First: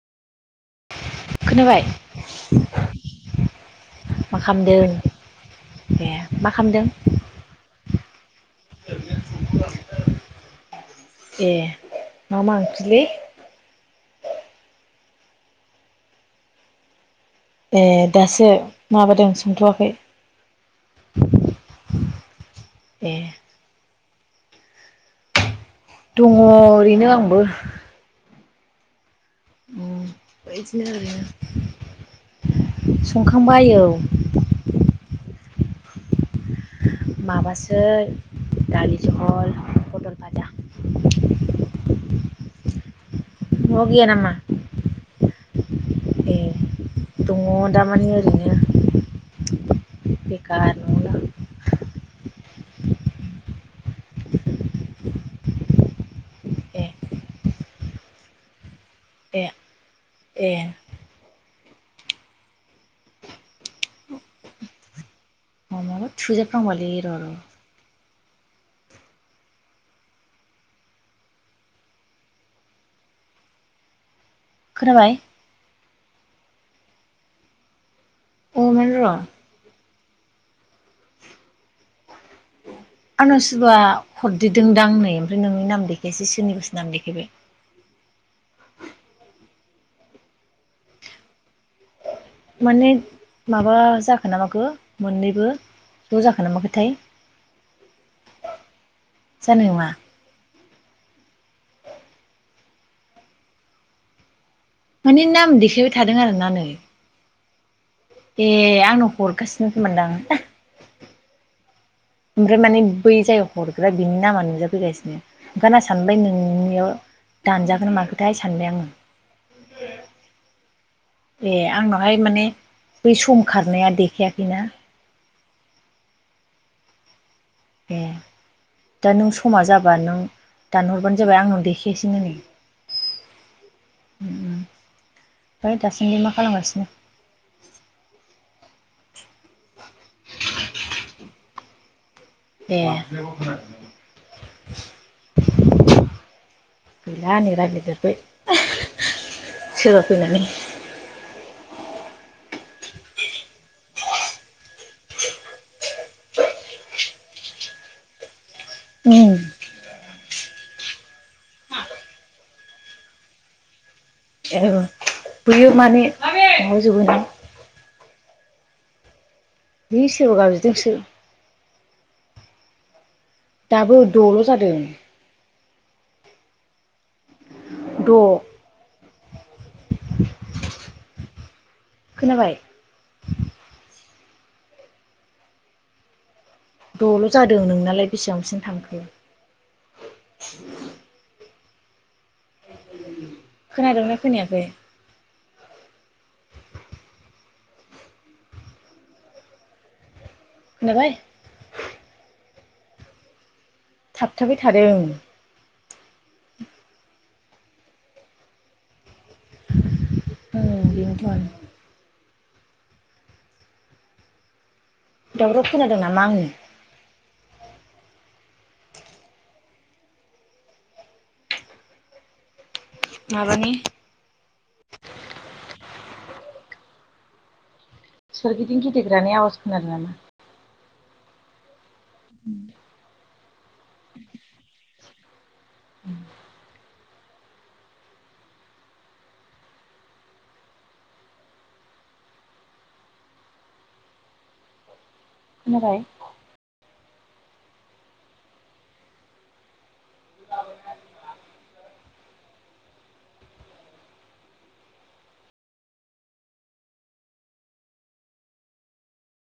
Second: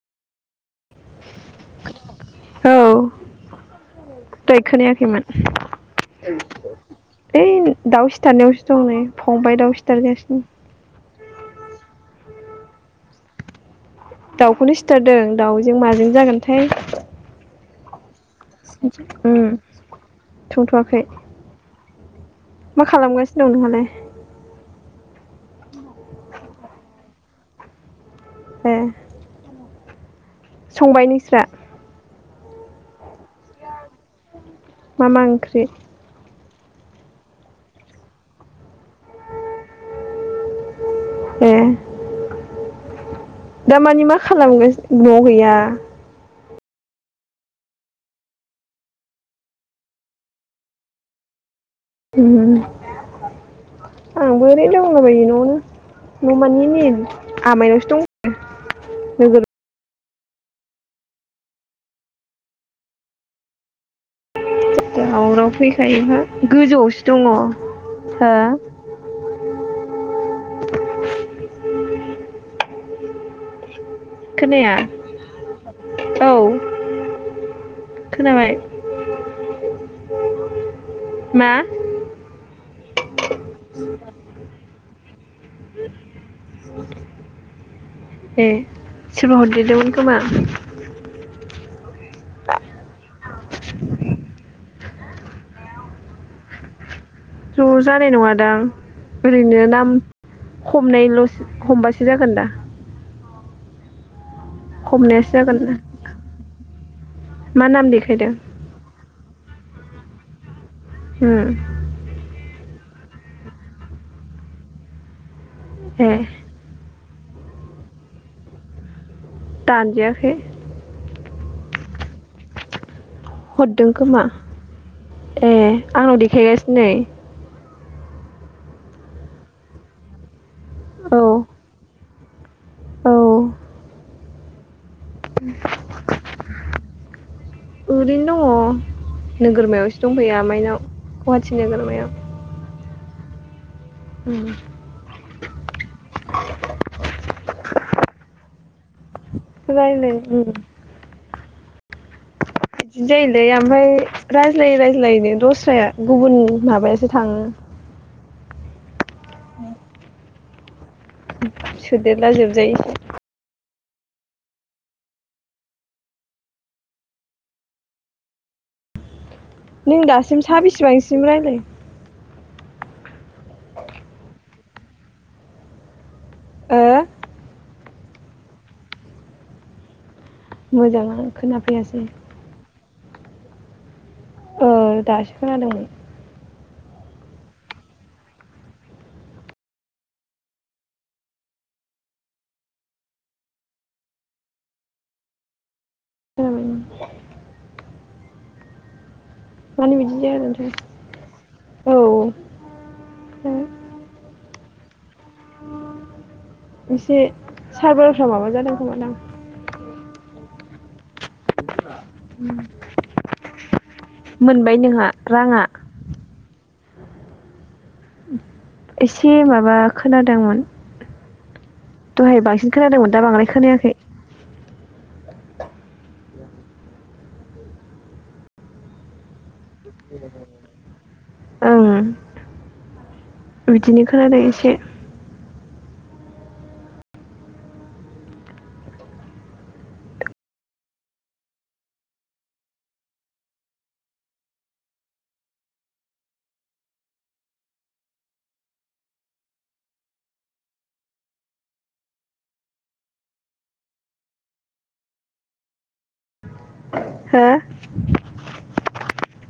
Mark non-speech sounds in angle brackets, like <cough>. खोनाबाय <unintelligible> औ मा दाय खालामदों खोनायाखैमोन ए मा खालामदों ओइ दाउ सिथारनायावसो दं नै फंबबाय दाउ सिथारगासिनो ए मा मा ओख्रिलै दाउखौनो सिथारदों दाउजों माजों जागोनथाय ए दासो माबादों ओ संथ'वाखै संथवाखै मा ए खालामगासिनो दं नोंहालाय दंङ ओरैनो आंबो ए उम संबाय नोंस्रा बायदिनो संखांबायो औ मा-मा ओंख्रि माबासो दालि भ भाजा ए न'आव दामानि गैया मा नामा खालामगोन नआव गैया दंङ दामाने ओरैनो बेकार नंला <unintelligible> आंबो आरैनो दंला बायो न आवनो न ए माने आमायनाव <unintelligible> ए ए <unintelligible> उनाव माबा फैखायो <unintelligible> थुजाफ्लांबायलै गोजौआवसो र' दङ। र' हो? खोनाया खोनाबाय औ । खोनाबाय अ माने र' । मा? आंनावसोबाव हरदेरदोंदां <unintelligible> देखायबाय <unintelligible> <unintelligible> माने माबा जाखो ना माखो मोननैबो ज' जाखो ना माखोथाय ज' जानाय नङादां ओरैनो जानाय नङा नाम खमनायलस खमनायनायसो जागोन दा । माने हमनायासो जागोन नाम दा देखायबाय थादों आरो ना नै मा नाम देख ए आंनाव हरगासिनोसो मोनदां । उम ओमफ्राय मानो बै जाय हरग्रा बिनि नामा नुजाफैगासिनो । ओंखायनो ए सानबाय नोंनियाव दानजागोन माखोथाय सानबाय आङो । दान जायाखै । ए आंनावहाय माने बै सम खारनाया हरदों खोमा देखायाखैना । ए आंनाव देखायगासिनो नै । ए दा नों समा जाबा नों औ दानहरबानो जाबाय आंनाव देखायासै बिनै <unintelligible> औ । ओमफ्राय दाासान्दि मा खालामगासिनो? ओरिनो दङ । नोगोरमायावसो दंफैया आमाइनाव टि नोगोरमायाव । ए <inaudible> उम <inaudible> गैला निरा गिदिर फै रायलायनो रों बिदिनो जायोलै ओमफाय रायज्लायै रायज्लायैनो दस्राया गुबुन माबायासो थाङो। उम <inaudible> सेदेरला जोबनोसै बायो माने माबाजोबोनो नों सोरबा दासिम सा गाबज्रिदोंसो बिसिबांसिम रायलाय दाबो द'ल' जादों ओ द' <inaudible> मोजांनो खोनाफैयासै। खोनाबाय औ दासो खोनादोंमोन। दल' जादों नोंनालाय बेसेबांसिम थांखो? <inaudible> खोनादोंना खोनायाखै? खोनाबायमोन मानि बिदि खोनाबाय <unintelligible> औ ओ थाबथाबाय थादों। एसे सारबारफ्राव माबा जादों खोमा दां। औ बेनथ' आरो उ मोन नोंहा राङा? दावराव खोनादों नामा आंनि एसे माबा खोनादोंमोन। दहाय बांसिन खोनादोंमोन दा बांद्राय माबानि खोनायाखै। सोरगिदिं गिदिंग्रानि आवाज खोनादों <unintelligible> ओं बिदिनो खोनादों एसे खोनाबाय हो <unintelligible>